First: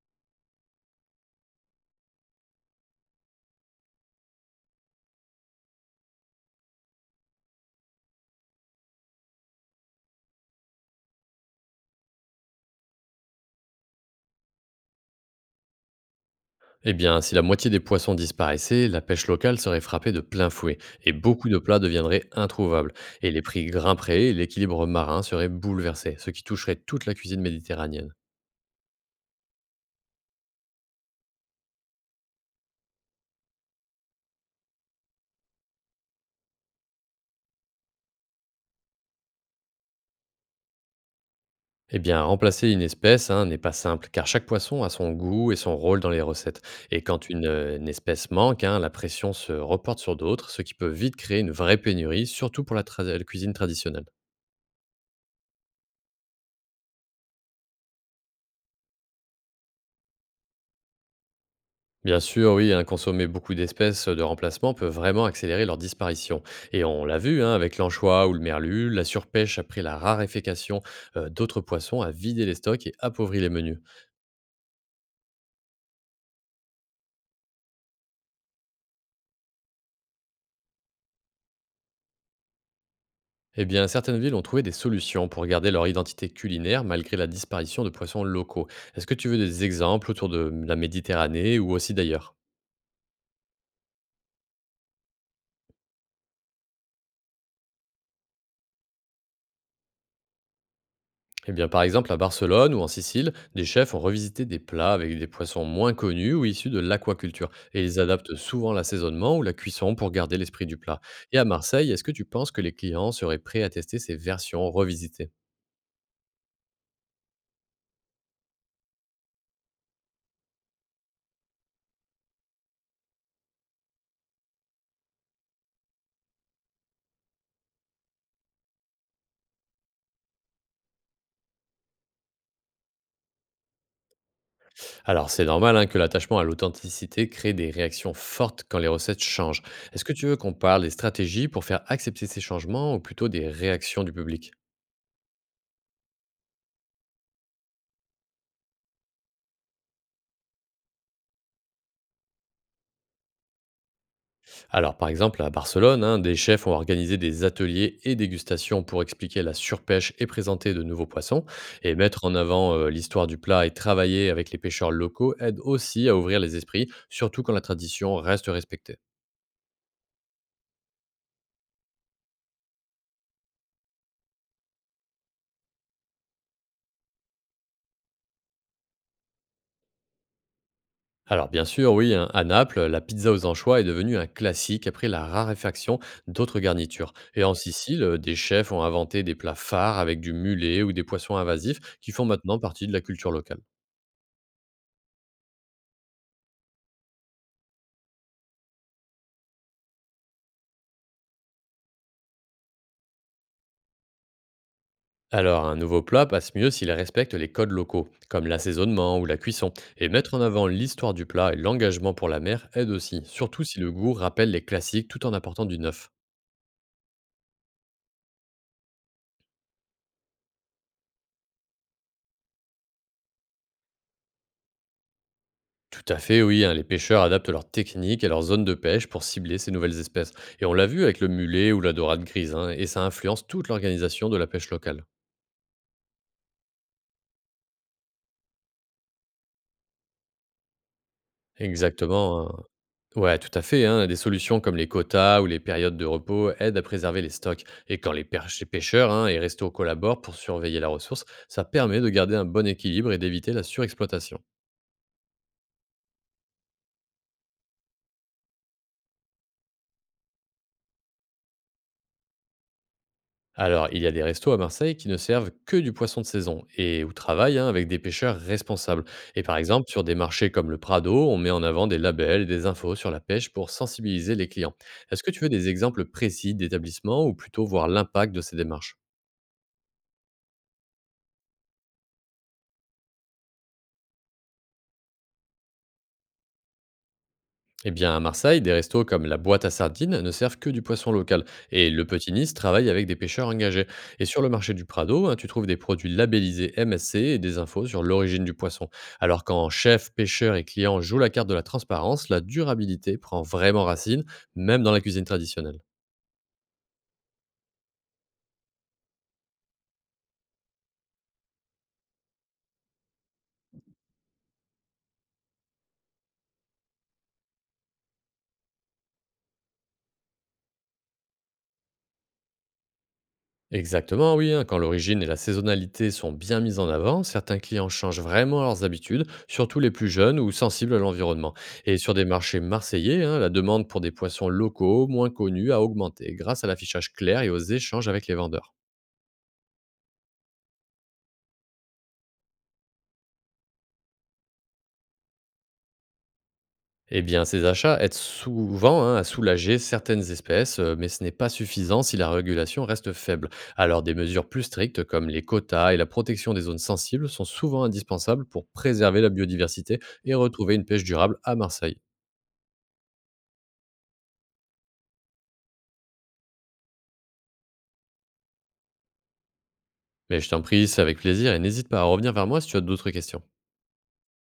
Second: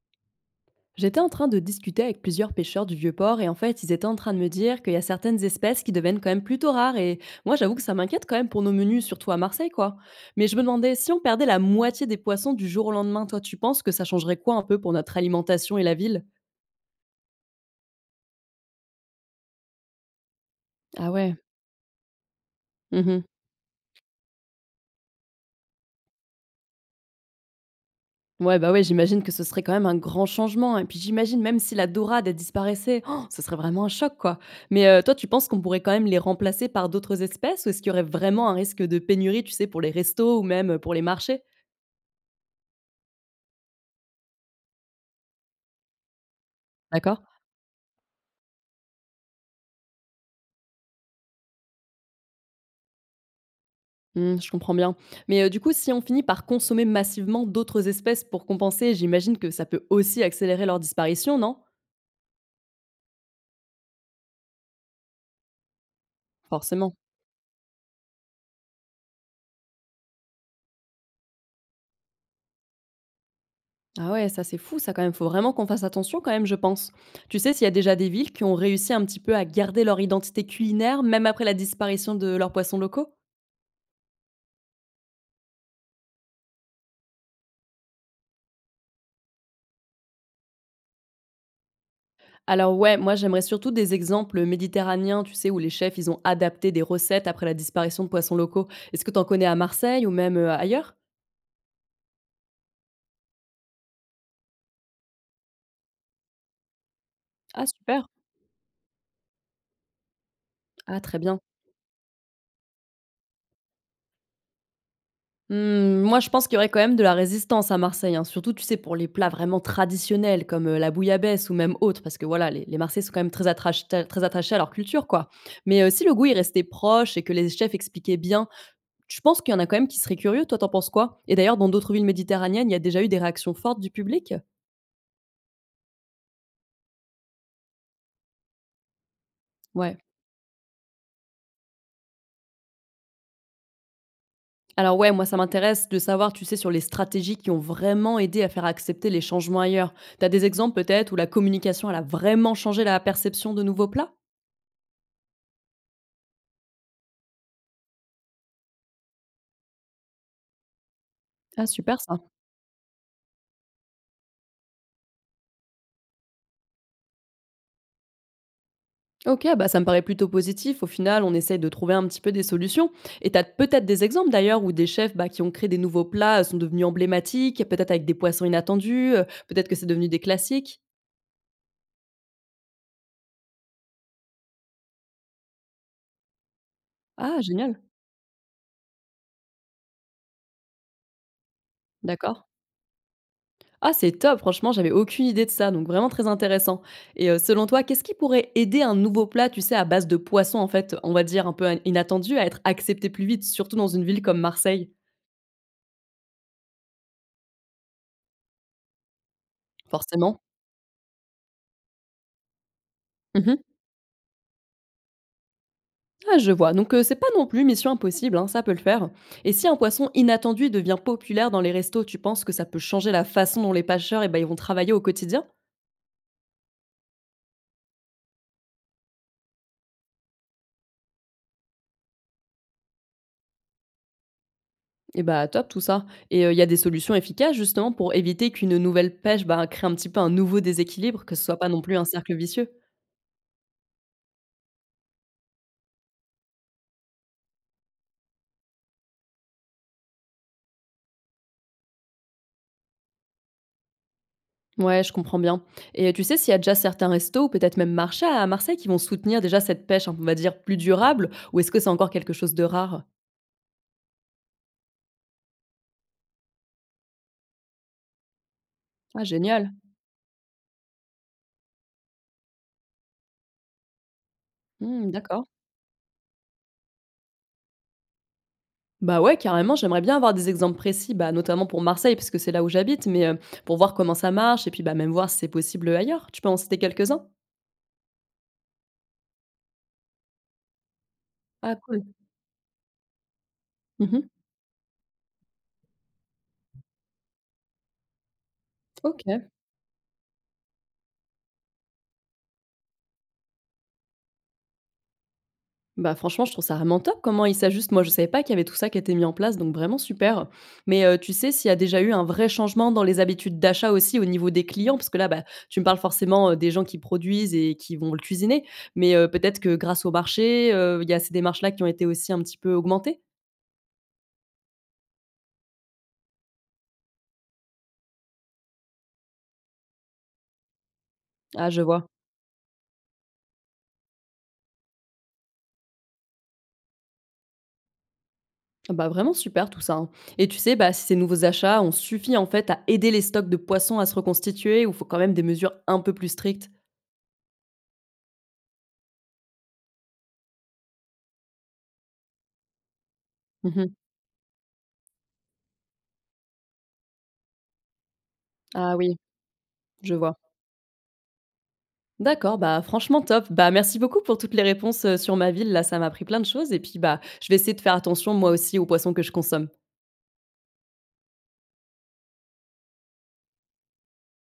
J'étais en train de discuter avec plusieurs pêcheurs du Vieux-Port et en fait, ils étaient en train de me dire qu'il y a certaines espèces qui deviennent quand même plutôt rares. Et moi, j'avoue que ça m'inquiète quand même pour nos menus, surtout à Marseille, quoi. Mais je me demandais, si on perdait la moitié des poissons du jour au lendemain, toi, tu penses que ça changerait quoi un peu pour notre alimentation et la ville? Eh bien, si la moitié des poissons disparaissait, la pêche locale serait frappée de plein fouet Ah et ouais. beaucoup de plats deviendraient introuvables. Mhm. Et les prix grimperaient et l'équilibre marin serait bouleversé, ce qui toucherait toute la cuisine méditerranéenne. Ouais, bah ouais, j'imagine que ce serait quand même un grand changement. Et puis j'imagine, même si la dorade elle disparaissait, oh, ce serait vraiment un choc, quoi. Mais toi, tu penses qu'on pourrait quand même les remplacer par d'autres espèces, ou est-ce qu'il y aurait vraiment un risque de pénurie, tu sais, pour les restos ou même pour les marchés? Eh bien, remplacer une espèce hein, n'est pas simple, car chaque poisson a son goût et son rôle dans les recettes. Et D'accord. quand une espèce manque, hein, la pression se reporte sur d'autres, ce qui peut vite créer une vraie pénurie, surtout pour la cuisine traditionnelle. Mmh, je comprends bien. Mais, du coup, si on finit par consommer massivement d'autres espèces pour compenser, j'imagine que ça peut aussi accélérer leur disparition, non? Bien sûr, oui, hein, consommer beaucoup d'espèces de remplacement peut vraiment accélérer leur disparition. Et Forcément. on l'a vu hein, avec l'anchois ou le merlu, la surpêche après la raréfaction d'autres poissons a vidé les stocks et appauvri les menus. Ah ouais, ça c'est fou ça quand même, faut vraiment qu'on fasse attention quand même, je pense. Tu sais s'il y a déjà des villes qui ont réussi un petit peu à garder leur identité culinaire, même après la disparition de leurs poissons locaux? Eh bien, certaines villes ont trouvé des solutions pour garder leur identité culinaire malgré la disparition de poissons locaux. Est-ce que tu veux des exemples autour de la Méditerranée ou aussi d'ailleurs? Alors ouais, moi j'aimerais surtout des exemples méditerranéens, tu sais, où les chefs, ils ont adapté des recettes après la disparition de poissons locaux. Est-ce que tu en connais à Marseille ou même, ailleurs? Eh bien, par exemple, à Barcelone ou en Sicile, des chefs ont revisité des plats avec des poissons moins connus ou issus de l'aquaculture. Ah Et ils super. adaptent souvent l'assaisonnement ou la cuisson pour garder l'esprit du plat. Ah très Et bien. à Marseille, est-ce que tu penses que les clients seraient prêts à tester ces versions revisitées? Mmh, moi, je pense qu'il y aurait quand même de la résistance à Marseille, hein. Surtout, tu sais, pour les plats vraiment traditionnels comme, la bouillabaisse ou même autres, parce que voilà, les Marseillais sont quand même très attrach ta très attachés à leur culture, quoi. Mais, si le goût, il restait proche et que les chefs expliquaient bien, je pense qu'il y en a quand même qui seraient curieux. Toi, t'en penses quoi? Et d'ailleurs, dans d'autres villes méditerranéennes, il y a déjà eu des réactions fortes du public? Alors, c'est normal hein, que l'attachement à l'authenticité crée des réactions fortes quand les recettes changent. Ouais. Est-ce que tu veux qu'on parle des stratégies pour faire accepter ces changements ou plutôt des réactions du public? Alors ouais, moi, ça m'intéresse de savoir, tu sais, sur les stratégies qui ont vraiment aidé à faire accepter les changements ailleurs. T'as des exemples peut-être où la communication, elle a vraiment changé la perception de nouveaux plats? Alors, par exemple, à Barcelone, hein, des chefs ont organisé des ateliers et dégustations pour expliquer la surpêche et présenter de nouveaux poissons. Ah Et super ça. mettre en avant l'histoire du plat et travailler avec les pêcheurs locaux aide aussi à ouvrir les esprits, surtout quand la tradition reste respectée. Ok, bah ça me paraît plutôt positif. Au final, on essaye de trouver un petit peu des solutions. Et tu as peut-être des exemples d'ailleurs où des chefs, bah, qui ont créé des nouveaux plats sont devenus emblématiques, peut-être avec des poissons inattendus, peut-être que c'est devenu des classiques. Alors, bien sûr, oui, hein, à Naples, la pizza aux anchois est devenue un classique après la raréfaction d'autres garnitures. Ah, Et en génial, Sicile, des chefs ont inventé des plats phares avec du mulet ou des poissons invasifs qui font d'accord. maintenant partie de la culture locale. Ah, c'est top, franchement, j'avais aucune idée de ça, donc vraiment très intéressant. Et selon toi, qu'est-ce qui pourrait aider un nouveau plat, tu sais, à base de poissons, en fait, on va dire un peu inattendu, à être accepté plus vite, surtout dans une ville comme Marseille? Alors, un nouveau plat passe mieux s'il respecte les codes locaux, comme l'assaisonnement ou la cuisson. Et mettre en Forcément. avant l'histoire du plat et l'engagement pour la mer aide aussi, surtout si le goût rappelle les classiques tout en apportant du neuf. Ah, je vois. Donc, c'est pas non plus mission impossible, hein, ça peut le faire. Et si un poisson inattendu devient populaire dans les restos, tu penses que ça peut changer la façon dont les pêcheurs et ben ils vont travailler au quotidien? Tout à fait, oui, hein, les pêcheurs adaptent leurs techniques et leurs zones de pêche pour cibler ces nouvelles espèces. Et on l'a vu avec le mulet ou la dorade grise, hein, et ça influence toute l'organisation de la pêche locale. Et bah, top tout ça. Et il y a des solutions efficaces justement pour éviter qu'une nouvelle pêche, bah, crée un petit peu un nouveau déséquilibre, que ce soit pas non plus un cercle Exactement, hein, vicieux? ouais, tout à fait, hein. Des solutions comme les quotas ou les périodes de repos aident à préserver les stocks. Et quand les pêcheurs hein, et restos collaborent pour surveiller la ressource, ça permet de garder un bon équilibre et d'éviter la surexploitation. Ouais, je comprends bien. Et tu sais s'il y a déjà certains restos ou peut-être même marchés à Marseille qui vont soutenir déjà cette pêche, hein, on va dire, plus durable? Ou est-ce que c'est encore quelque chose de rare? Alors, il y a des restos à Marseille qui ne servent que du poisson de saison et où travaillent hein, avec des pêcheurs responsables. Ah Et par génial. exemple, sur des marchés comme le Prado, on met en avant des labels et des infos sur la pêche pour sensibiliser les clients. Mmh, Est-ce que tu d'accord. veux des exemples précis d'établissements ou plutôt voir l'impact de ces démarches? Bah ouais, carrément, j'aimerais bien avoir des exemples précis, bah, notamment pour Marseille, parce que c'est là où j'habite, mais pour voir comment ça marche et puis bah, même voir si c'est possible ailleurs. Tu peux en citer quelques-uns? Eh bien, à Marseille, des restos comme la Boîte à Sardines ne servent que du poisson local. Ah Et cool. le Petit Nice travaille avec des pêcheurs engagés. Et Mhm. sur le marché du Prado, hein, tu trouves des produits labellisés MSC et des infos sur l'origine du poisson. Ok. Alors quand chef, pêcheur et client jouent la carte de la transparence, la durabilité prend vraiment racine, même dans la cuisine traditionnelle. Bah franchement, je trouve ça vraiment top comment ils s'ajustent. Moi, je savais pas qu'il y avait tout ça qui était mis en place, donc vraiment super. Mais tu sais s'il y a déjà eu un vrai changement dans les habitudes d'achat aussi au niveau des clients, parce que là, bah, tu me parles forcément des gens qui produisent et qui vont le cuisiner, mais peut-être que grâce au marché, il y a ces démarches-là qui ont été aussi un petit peu augmentées. Exactement, oui, hein. Quand l'origine et la saisonnalité sont bien mises en avant, certains clients changent vraiment leurs habitudes, surtout les plus jeunes ou sensibles à l'environnement. Ah, je Et vois. sur des marchés marseillais, hein, la demande pour des poissons locaux moins connus a augmenté grâce à l'affichage clair et aux échanges avec les vendeurs. Ah bah vraiment super tout ça, hein. Et tu sais, bah, si ces nouveaux achats ont suffi en fait à aider les stocks de poissons à se reconstituer, ou faut quand même des mesures un peu plus strictes? Eh bien, ces achats aident souvent hein, à soulager certaines espèces, mais ce n'est pas suffisant si la régulation reste faible. Mhm. Alors, des mesures plus strictes comme les quotas et la protection des zones sensibles sont souvent indispensables pour Ah oui, préserver la biodiversité je et vois. retrouver une pêche durable à Marseille. D'accord, bah franchement top. Bah merci beaucoup pour toutes les réponses sur ma ville. Là, ça m'a appris plein de choses. Et puis bah, je vais essayer de faire attention moi aussi aux poissons que je consomme. Mais je t'en prie, c'est avec plaisir et n'hésite pas à revenir vers moi si tu as d'autres questions.